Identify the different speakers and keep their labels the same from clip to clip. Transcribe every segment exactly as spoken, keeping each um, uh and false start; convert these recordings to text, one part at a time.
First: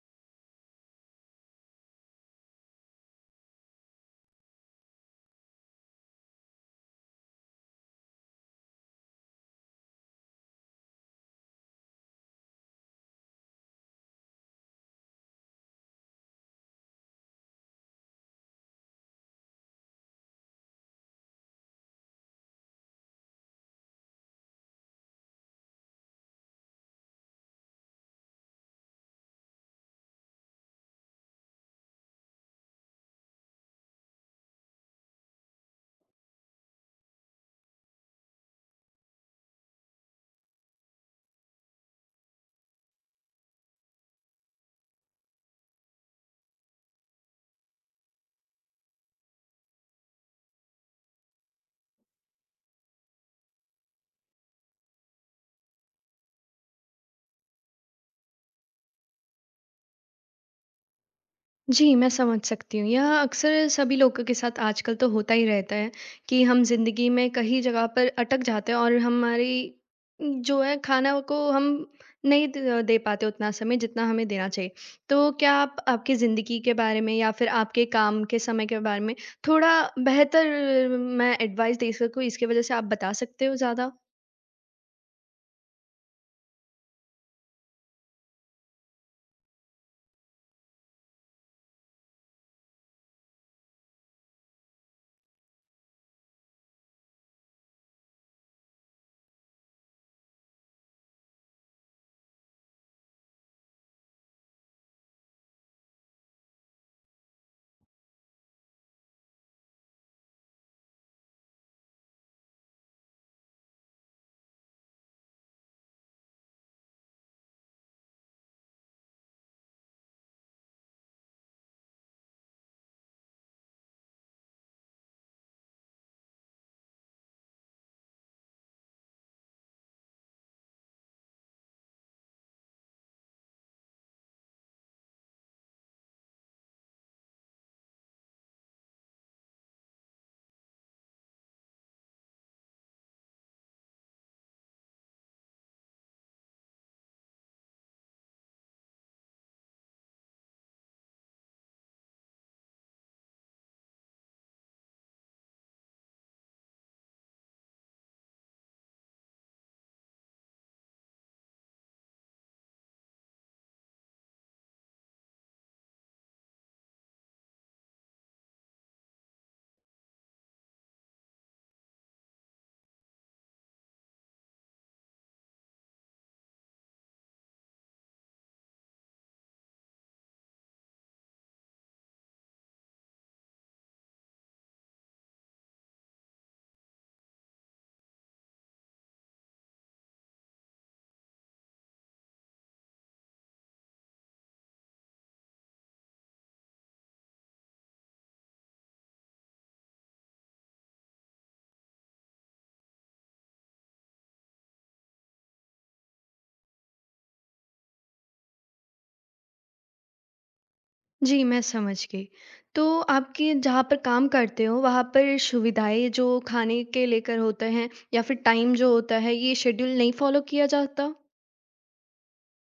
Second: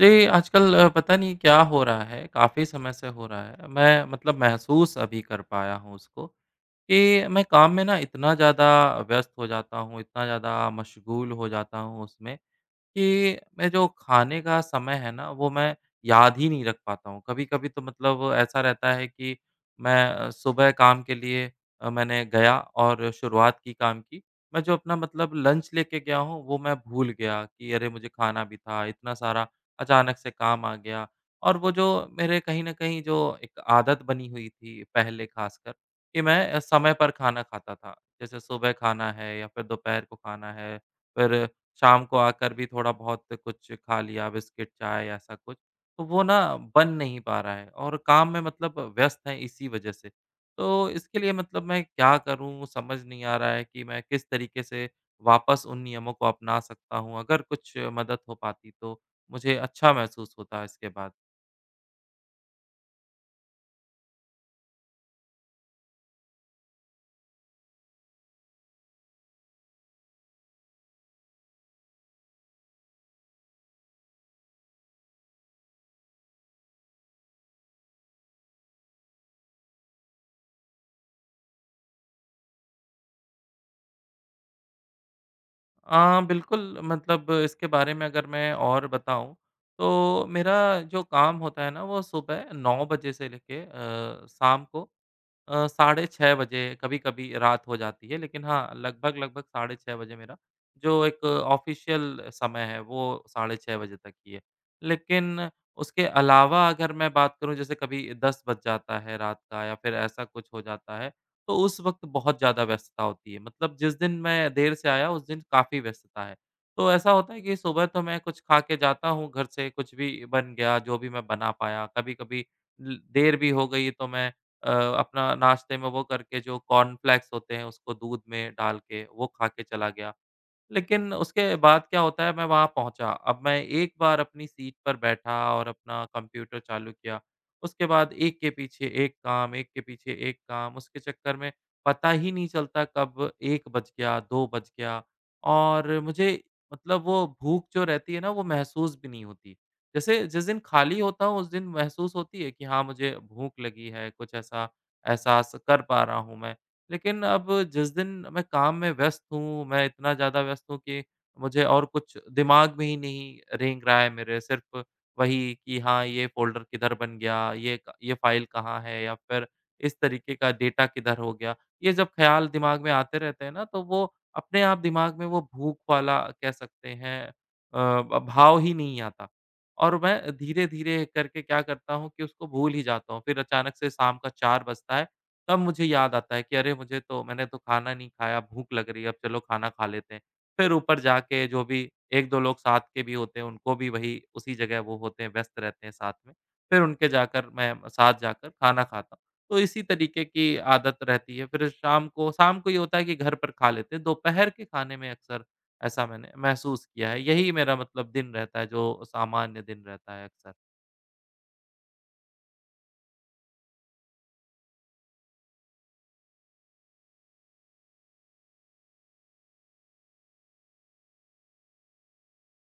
Speaker 1: जी, आजकल अ, पता नहीं क्या हो रहा है, काफ़ी समय से हो रहा है। मैं मतलब महसूस अभी कर पाया हूँ उसको, कि मैं काम में ना इतना ज़्यादा व्यस्त हो जाता हूँ, इतना ज़्यादा मशगूल हो जाता हूँ उसमें, कि मैं जो खाने का समय है ना, वो मैं याद ही नहीं रख पाता हूँ। कभी-कभी तो मतलब ऐसा रहता है कि मैं अ, सुबह काम के लिए अ, मैंने गया और शुरुआत की काम की। मैं जो अपना मतलब लंच लेके गया हूँ, वो मैं भूल गया कि अरे! मुझे खाना भी था, इतना सारा अचानक से काम आ गया। और वो जो मेरे कहीं न कहीं जो एक आदत बनी हुई थी पहले ख़ासकर कि मैं अ, समय पर खाना खाता था। जैसे सुबह खाना है या फिर दोपहर को खाना है, फिर शाम को आकर भी थोड़ा-बहुत कुछ खा लिया, बिस्किट, चाय ऐसा कुछ, तो वो ना बन नहीं पा रहा है और काम में मतलब व्यस्त हैं इसी वजह से। तो इसके लिए मतलब मैं क्या करूँ समझ नहीं आ रहा है कि मैं किस तरीके से वापस उन नियमों को अपना सकता हूँ? अगर कुछ मदद हो पाती तो मुझे अच्छा महसूस होता है इसके बाद।
Speaker 2: जी, मैं समझ सकती हूँ। यह अक्सर सभी लोगों के साथ आजकल तो होता ही रहता है कि हम ज़िंदगी में कहीं जगह पर अटक जाते हैं, और हमारी जो है खाना को हम नहीं द दे पाते उतना समय जितना हमें देना चाहिए। तो क्या आप आपकी ज़िंदगी के बारे में या फिर आपके काम के समय के बारे में थोड़ा बेहतर मैं एडवाइस दे सकूँ, इसकी वज़ह से आप बता सकते हो ज़्यादा?
Speaker 1: अ, बिल्कुल मतलब इसके बारे में अगर मैं और बताऊँ, तो मेरा जो काम होता है ना वो सुबह नौ बजे से लेके अ, शाम को अ, साढ़े छह बजे कभी-कभी रात हो जाती है, लेकिन हाँ, लगभग-लगभग साढ़े छह बजे मेरा जो एक ऑफ़िशियल समय है, वो साढ़े छह बजे तक ही है। लेकिन उसके अलावा अगर मैं बात करूँ, जैसे कभी दस बज जाता है रात का या फिर ऐसा कुछ हो जाता है, तो उस वक़्त बहुत ज़्यादा व्यस्तता होती है। मतलब जिस दिन मैं देर से आया, उस दिन काफ़ी व्यस्तता है। तो ऐसा होता है कि सुबह तो मैं कुछ खा के जाता हूँ घर से, कुछ भी बन गया, जो भी मैं बना पाया। कभी-कभी ल देर भी हो गई, तो मैं अ, अपना नाश्ते में वो करके जो कॉर्नफ्लेक्स होते हैं उसको दूध में डाल के वो खा के चला गया। लेकिन उसके बाद क्या होता है मैं वहाँ पहुँचा। अब मैं एक बार अपनी सीट पर बैठा और अपना कंप्यूटर चालू किया। उसके बाद एक के पीछे एक काम, एक के पीछे एक काम, उसके चक्कर में पता ही नहीं चलता कब एक बज गया, दो बज गया और मुझे मतलब वो भूख जो रहती है ना वो महसूस भी नहीं होती। जैसे जिस दिन खाली होता हूँ उस दिन महसूस होती है कि हाँ, मुझे भूख लगी है, कुछ ऐसा एहसास कर पा रहा हूँ मैं। लेकिन अब जिस दिन मैं काम में व्यस्त हूँ, मैं इतना ज़्यादा व्यस्त हूँ कि मुझे और कुछ दिमाग में ही नहीं रेंग रहा है मेरे, सिर्फ़ वही कि हाँ, ये फ़ोल्डर किधर बन गया, ये क ये फ़ाइल कहाँ है या फिर इस तरीके का डेटा किधर हो गया। ये जब ख़्याल दिमाग में आते रहते हैं ना, तो वो अपने आप दिमाग में वो भूख वाला कह सकते हैं अ, ब भाव ही नहीं आता। और मैं धीरे-धीरे करके क्या करता हूँ कि उसको भूल ही जाता हूँ। फिर अचानक से शाम का चार बजता है तब मुझे याद आता है कि अरे! मुझे तो मैंने तो खाना नहीं खाया, भूख लग रही है, अब चलो खाना खा लेते हैं। फिर ऊपर जाके जो भी एक-दो लोग साथ के भी होते हैं, उनको भी वही उसी जगह वो होते हैं, व्यस्त रहते हैं साथ में। फिर उनके जाकर मैं साथ जाकर खाना खाता हूँ। तो इसी तरीके की आदत रहती है। फिर शाम को शाम को ये होता है कि घर पर खा लेते हैं। दोपहर के खाने में अक्सर ऐसा मैंने महसूस किया है। यही मेरा मतलब दिन रहता है, जो सामान्य दिन रहता है अक्सर।
Speaker 2: जी, मैं समझ गई। तो आपके जहाँ पर काम करते हो, वहाँ पर सुविधाएँ जो खाने के लेकर होते हैं या फिर टाइम जो होता है, ये शेड्यूल नहीं फ़ॉलो किया जाता?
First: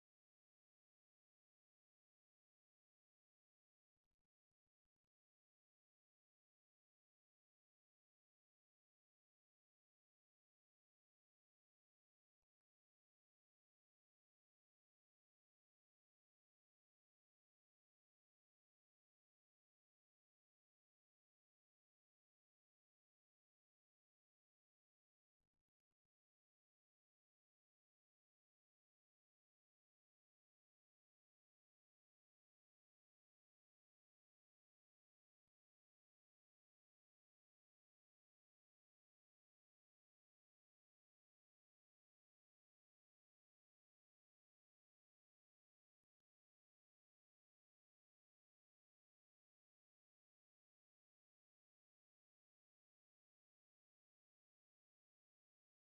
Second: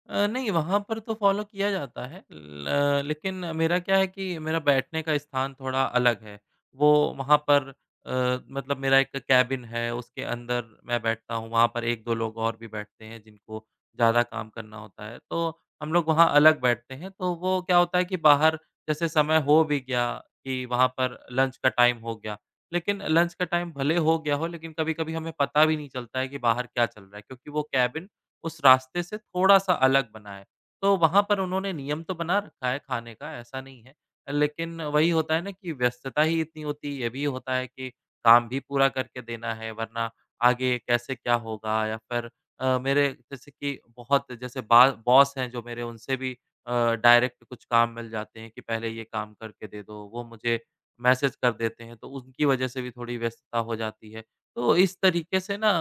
Speaker 1: अ, नहीं वहाँ पर तो फ़ॉलो किया जाता है ल अ, लेकिन मेरा क्या है कि मेरा बैठने का स्थान थोड़ा अलग है। वो वहाँ पर अ, मतलब मेरा एक केबिन है उसके अंदर मैं बैठता हूँ, वहाँ पर एक-दो लोग और भी बैठते हैं जिनको ज़्यादा काम करना होता है। तो हम लोग वहाँ अलग बैठते हैं, तो वो क्या होता है कि बाहर जैसे समय हो भी गया कि वहाँ पर लंच का टाइम हो गया, लेकिन लंच का टाइम भले हो गया हो लेकिन कभी-कभी हमें पता भी नहीं चलता है कि बाहर क्या चल रहा है क्योंकि वो केबिन उस रास्ते से थोड़ा-सा अलग बना है। तो वहाँ पर उन्होंने नियम तो बना रखा है खाने का, ऐसा नहीं है। लेकिन वही होता है ना कि व्यस्तता ही इतनी होती है, ये भी होता है कि काम भी पूरा करके देना है, वरना आगे कैसे क्या होगा या फिर अ, मेरे जैसे कि बहुत जैसे बा बॉस हैं जो मेरे, उनसे भी अ, डायरेक्ट कुछ काम मिल जाते हैं कि पहले ये काम करके दे दो। वो मुझे मैसेज कर देते हैं, तो उनकी वजह से भी थोड़ी व्यस्तता हो जाती है। तो इस तरीके से ना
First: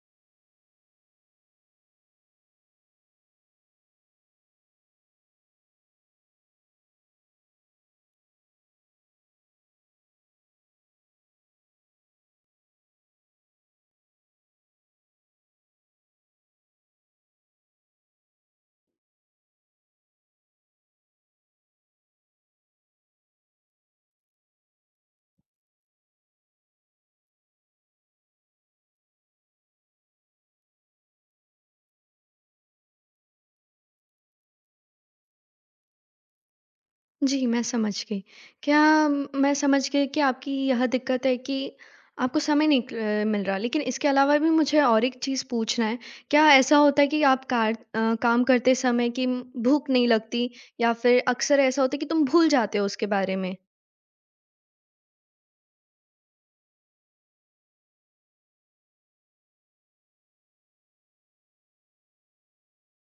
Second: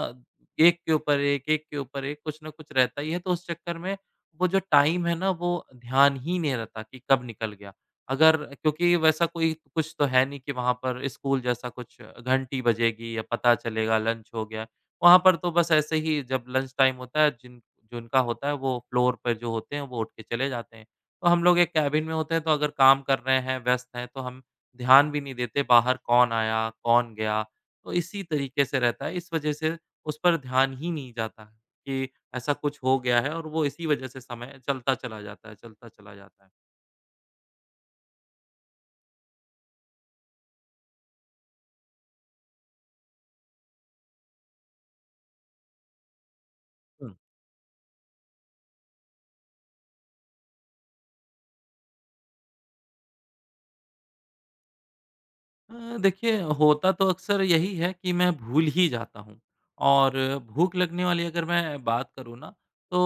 Speaker 1: एक के ऊपर एक, एक के ऊपर एक, कुछ न कुछ रहता ही है, तो उस चक्कर में वो जो टाइम है ना, वो ध्यान ही नहीं रहता कि कब निकल गया। अगर क्योंकि वैसा कोई कुछ तो है नहीं कि वहाँ पर स्कूल जैसा कुछ घंटी बजेगी या पता चलेगा लंच हो गया। वहाँ पर तो बस ऐसे ही जब लंच टाइम होता है, जिन जिनका होता है वो फ्लोर पर जो होते हैं, वो उठ के चले जाते हैं। तो हम लोग एक केबिन में होते हैं, तो अगर काम कर रहे हैं, व्यस्त हैं, तो हम ध्यान भी नहीं देते बाहर कौन आया, कौन गया, तो इसी तरीके से रहता है। इस वजह से उस पर ध्यान ही नहीं जाता है कि ऐसा कुछ हो गया है और वो इसी वजह से समय चलता चला जाता है, चलता चला जाता
Speaker 2: जी, मैं समझ गई। क्या म, मैं समझ गई कि आपकी यह दिक्कत है कि आपको समय नहीं क मिल रहा। लेकिन इसके अलावा भी मुझे और एक चीज़ पूछना है, क्या ऐसा होता है
Speaker 1: है।
Speaker 2: कि आप कार अ, काम करते समय कि म- भूख नहीं लगती, या फिर अक्सर ऐसा होता है कि तुम भूल जाते हो उसके बारे में?
Speaker 1: अ, देखिए होता तो अक्सर यही है कि मैं भूल ही जाता हूँ और भूख लगने वाली अगर मैं बात करूँ ना तो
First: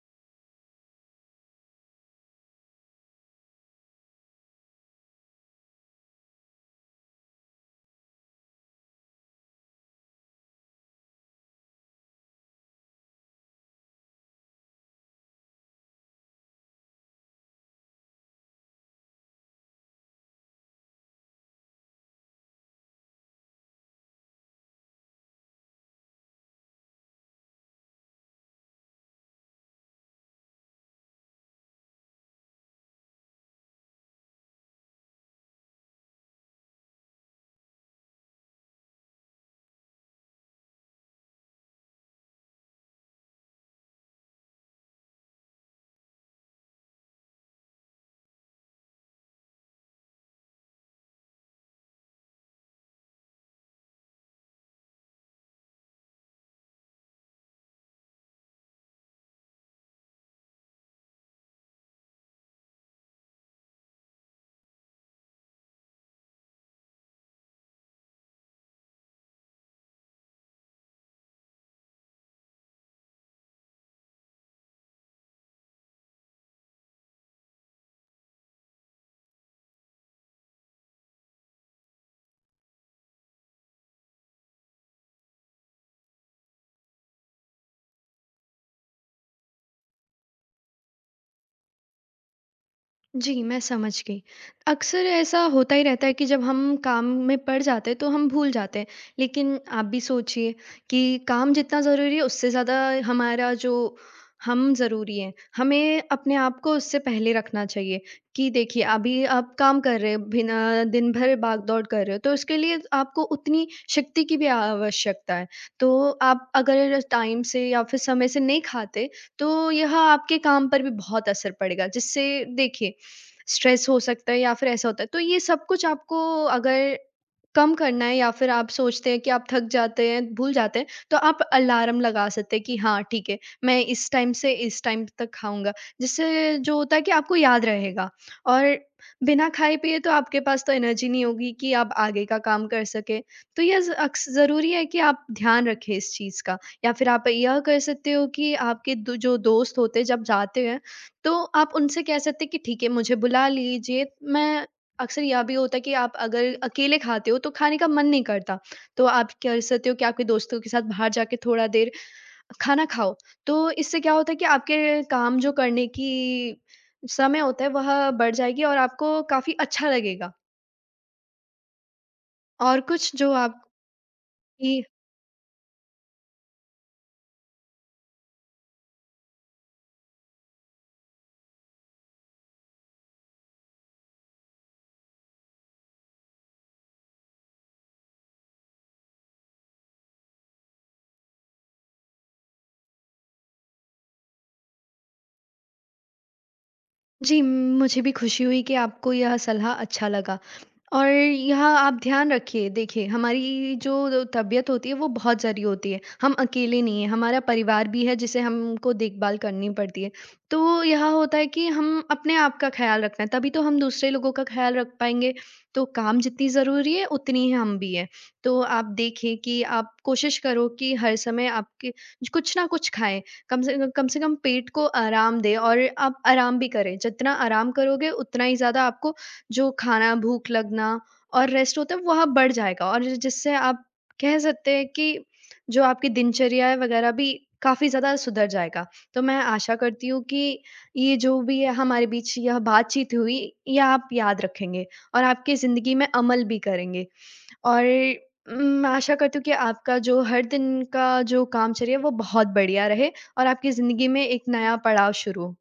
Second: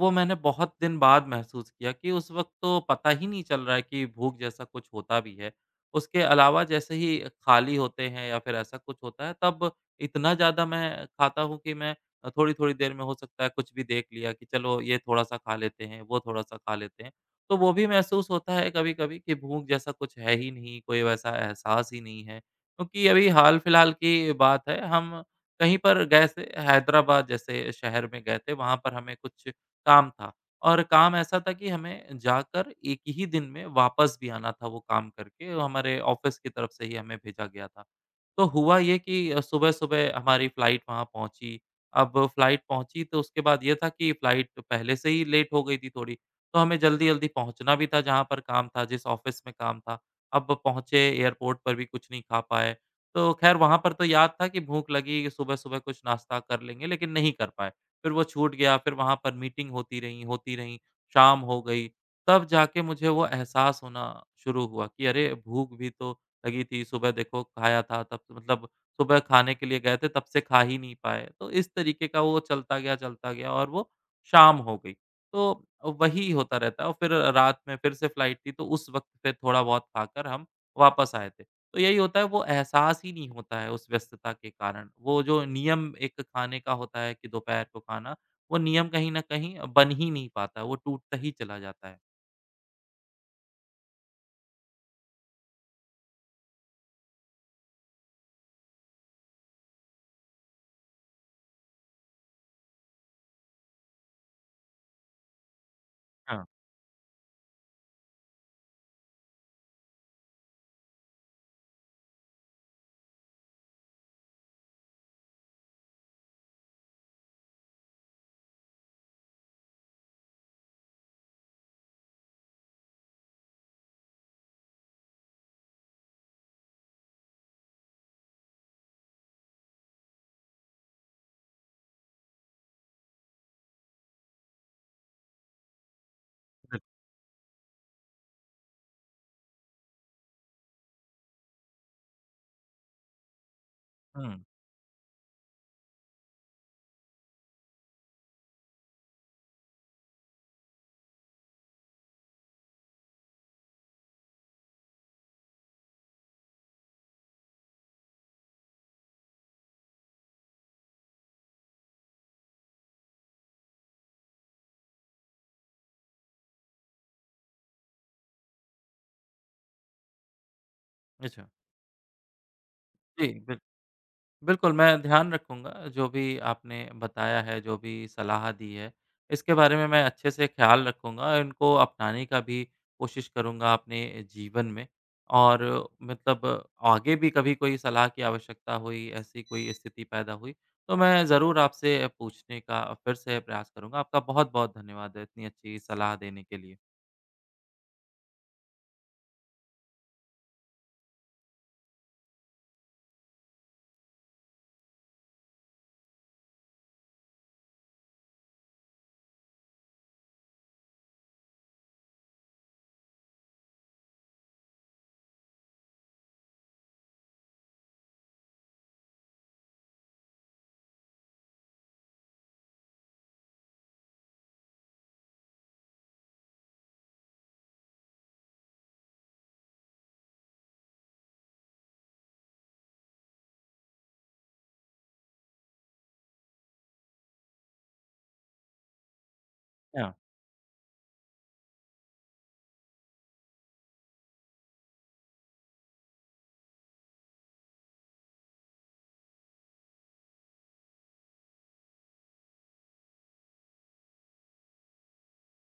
Speaker 1: वो मैंने बहुत दिन बाद महसूस किया कि उस वक्त तो पता ही नहीं चल रहा है कि भूख जैसा कुछ होता भी है। उसके अलावा जैसे ही खाली होते हैं या फिर ऐसा कुछ होता है तब इतना ज़्यादा मैं खाता हूँ कि मैं अ, थोड़ी-थोड़ी देर में हो सकता है कुछ भी देख लिया कि चलो ये थोड़ा-सा खा लेते हैं, वो थोड़ा-सा खा लेते हैं। तो वो भी महसूस होता है कभी-कभी कि भूख जैसा कुछ है ही नहीं, कोई वैसा एहसास ही नहीं है। क्योंकि अभी हाल-फिलहाल की बात है, हम कहीं पर गए थे, हैदराबाद जैसे शहर में गए थे, वहाँ पर हमें कुछ काम था और काम ऐसा था कि हमें जाकर एक ही दिन में वापस भी आना था वो काम करके, वो हमारे ऑफ़िस की तरफ से ही हमें भेजा गया था। तो हुआ ये कि अ, सुबह-सुबह हमारी फ्लाइट वहाँ पहुँची। अब फ्लाइट पहुँची तो उसके बाद ये था कि फ्लाइट पहले से ही लेट हो गई थी थोड़ी, तो हमें जल्दी-जल्दी पहुँचना भी था जहाँ पर काम था, जिस ऑफ़िस में काम था। अब पहुँचे एयरपोर्ट पर भी कुछ नहीं खा पाए। तो ख़ैर वहाँ पर तो याद था कि भूख लगी, सुबह-सुबह कुछ नाश्ता कर लेंगे लेकिन नहीं कर पाए। फिर वो छूट गया, फिर वहाँ पर मीटिंग होती रही, होती रही, शाम हो गई। तब जाके मुझे वो एहसास होना शुरू हुआ कि अरे! भूख भी तो लगी थी, सुबह देखो खाया था तब से मतलब सुबह खाने के लिए गए थे तब से खा ही नहीं पाए। तो इस तरीके का वो चलता गया, चलता गया और वो शाम हो गई। तो वही होता रहता है और फिर रात में फिर से फ्लाइट थी तो उस वक़्त पे थोड़ा बहुत खाकर हम वापस आए थे। तो यही होता है वो एहसास ही नहीं होता है उस व्यस्तता के कारण। वो जो नियम एक खाने का होता है कि दोपहर को खाना, वो नियम कहीं न कहीं बन ही नहीं पाता, वो टूटता ही चला जाता है।
Speaker 2: जी, मैं समझ गई। अक्सर ऐसा होता ही रहता है कि जब हम काम में पड़ जाते हैं, तो हम भूल जाते हैं। लेकिन आप भी सोचिए कि काम जितना ज़रूरी है, उससे ज़्यादा हमारा जो हम ज़रूरी हैं। हमें अपने
Speaker 1: हाँ,
Speaker 2: आप को उससे पहले रखना चाहिए कि देखिए, अभी आप काम कर रहे हैं, बिना दिन भर भाग-दौड़ कर रहे हो, तो उसके लिए आपको उतनी शक्ति की भी आवश्यकता है। तो आप अगर टाइम से या फिर समय से नहीं खाते, तो यह आपके काम पर भी बहुत असर पड़ेगा, जिससे देखिए स्ट्रेस हो सकता है, या फिर ऐसा होता है तो ये सब कुछ आपको अगर कम करना है, या फिर आप सोचते हैं कि आप थक जाते हैं, भूल जाते हैं, तो आप अलार्म लगा सकते हैं कि हाँ, ठीक है, मैं इस टाइम से इस टाइम तक खाऊंगा, जिससे जो
Speaker 1: बिल
Speaker 2: होता है कि आपको याद रहेगा। और बिना खाए पिए तो आपके पास तो एनर्जी नहीं होगी कि आप आगे का काम कर सके। तो यह ज- अक्स-
Speaker 1: हुँ।
Speaker 2: जरूरी है कि आप ध्यान रखें इस चीज का। या फिर आप यह कर सकते हो कि आपके दो जो दोस्त होते हैं जब जाते हैं, तो आप उनसे कह सकते हैं कि ठीक है, मुझे बुला लीजिए। मैं, अक्सर यह भी होता है कि आप अगर अकेले खाते हो तो खाने का मन नहीं करता। तो आप कर सकते हो कि आपके दोस्तों के साथ बाहर जाके थोड़ा देर खाना खाओ। तो इससे क्या होता है कि आपके काम जो करने की समय होता है वह बढ़ जाएगी, और आपको काफी अच्छा लगेगा।
Speaker 1: अच्छा।
Speaker 2: और कुछ
Speaker 1: जी,
Speaker 2: जो
Speaker 1: बिल
Speaker 2: आपकी…
Speaker 1: बिल्कुल, मैं ध्यान रखूँगा जो भी आपने बताया है, जो भी सलाह दी है, इसके बारे में मैं अच्छे से ख़्याल रखूँगा। इनको अपनाने का भी कोशिश करूँगा अपने जीवन में और मतलब आगे भी कभी कोई सलाह की आवश्यकता हुई, ऐसी कोई स्थिति पैदा हुई, तो मैं ज़रूर आपसे पूछने का फिर से प्रयास करूँगा। आपका बहुत-बहुत धन्यवाद इतनी अच्छी सलाह देने के लिए।
Speaker 2: जी, मुझे भी खुशी हुई कि आपको यह सलाह अच्छा लगा। और यह आप ध्यान रखिए, देखिए हमारी जो तबीयत होती है वो बहुत ज़रूरी होती है। हम अकेले नहीं हैं, हमारा परिवार भी है, जिसे हमको देखभाल करनी पड़ती है। तो यह होता है कि हम अपने आप का ख़्याल रखना है, तभी तो हम दूसरे लोगों का ख़्याल रख पाएँगे। तो काम जितनी ज़रूरी है उतनी ही हम भी हैं। तो आप देखिए कि आप कोशिश करो कि हर समय आपके कुछ ना कुछ खाएँ। कम से कम से कम पेट को आराम दें, और आप आराम भी करें। जितना आराम करोगे उतना ही ज़्यादा आपको जो खाना, भूख लगना और रेस्ट होता है वह बढ़ जाएगा, और जिससे आप कह सकते हैं कि जो आपकी दिनचर्या है वगैरह भी काफ़ी ज़्यादा सुधर जाएगा। तो मैं आशा करती हूँ कि ये जो भी है हमारे बीच यह बातचीत हुई, यह आप याद रखेंगे और आपकी ज़िंदगी में अमल भी करेंगे। और उम, आशा करती हूँ कि आपका जो हर दिन का जो कामचर्या है, वो बहुत बढ़िया रहे और आपकी ज़िंदगी में एक नया पड़ाव शुरू हो।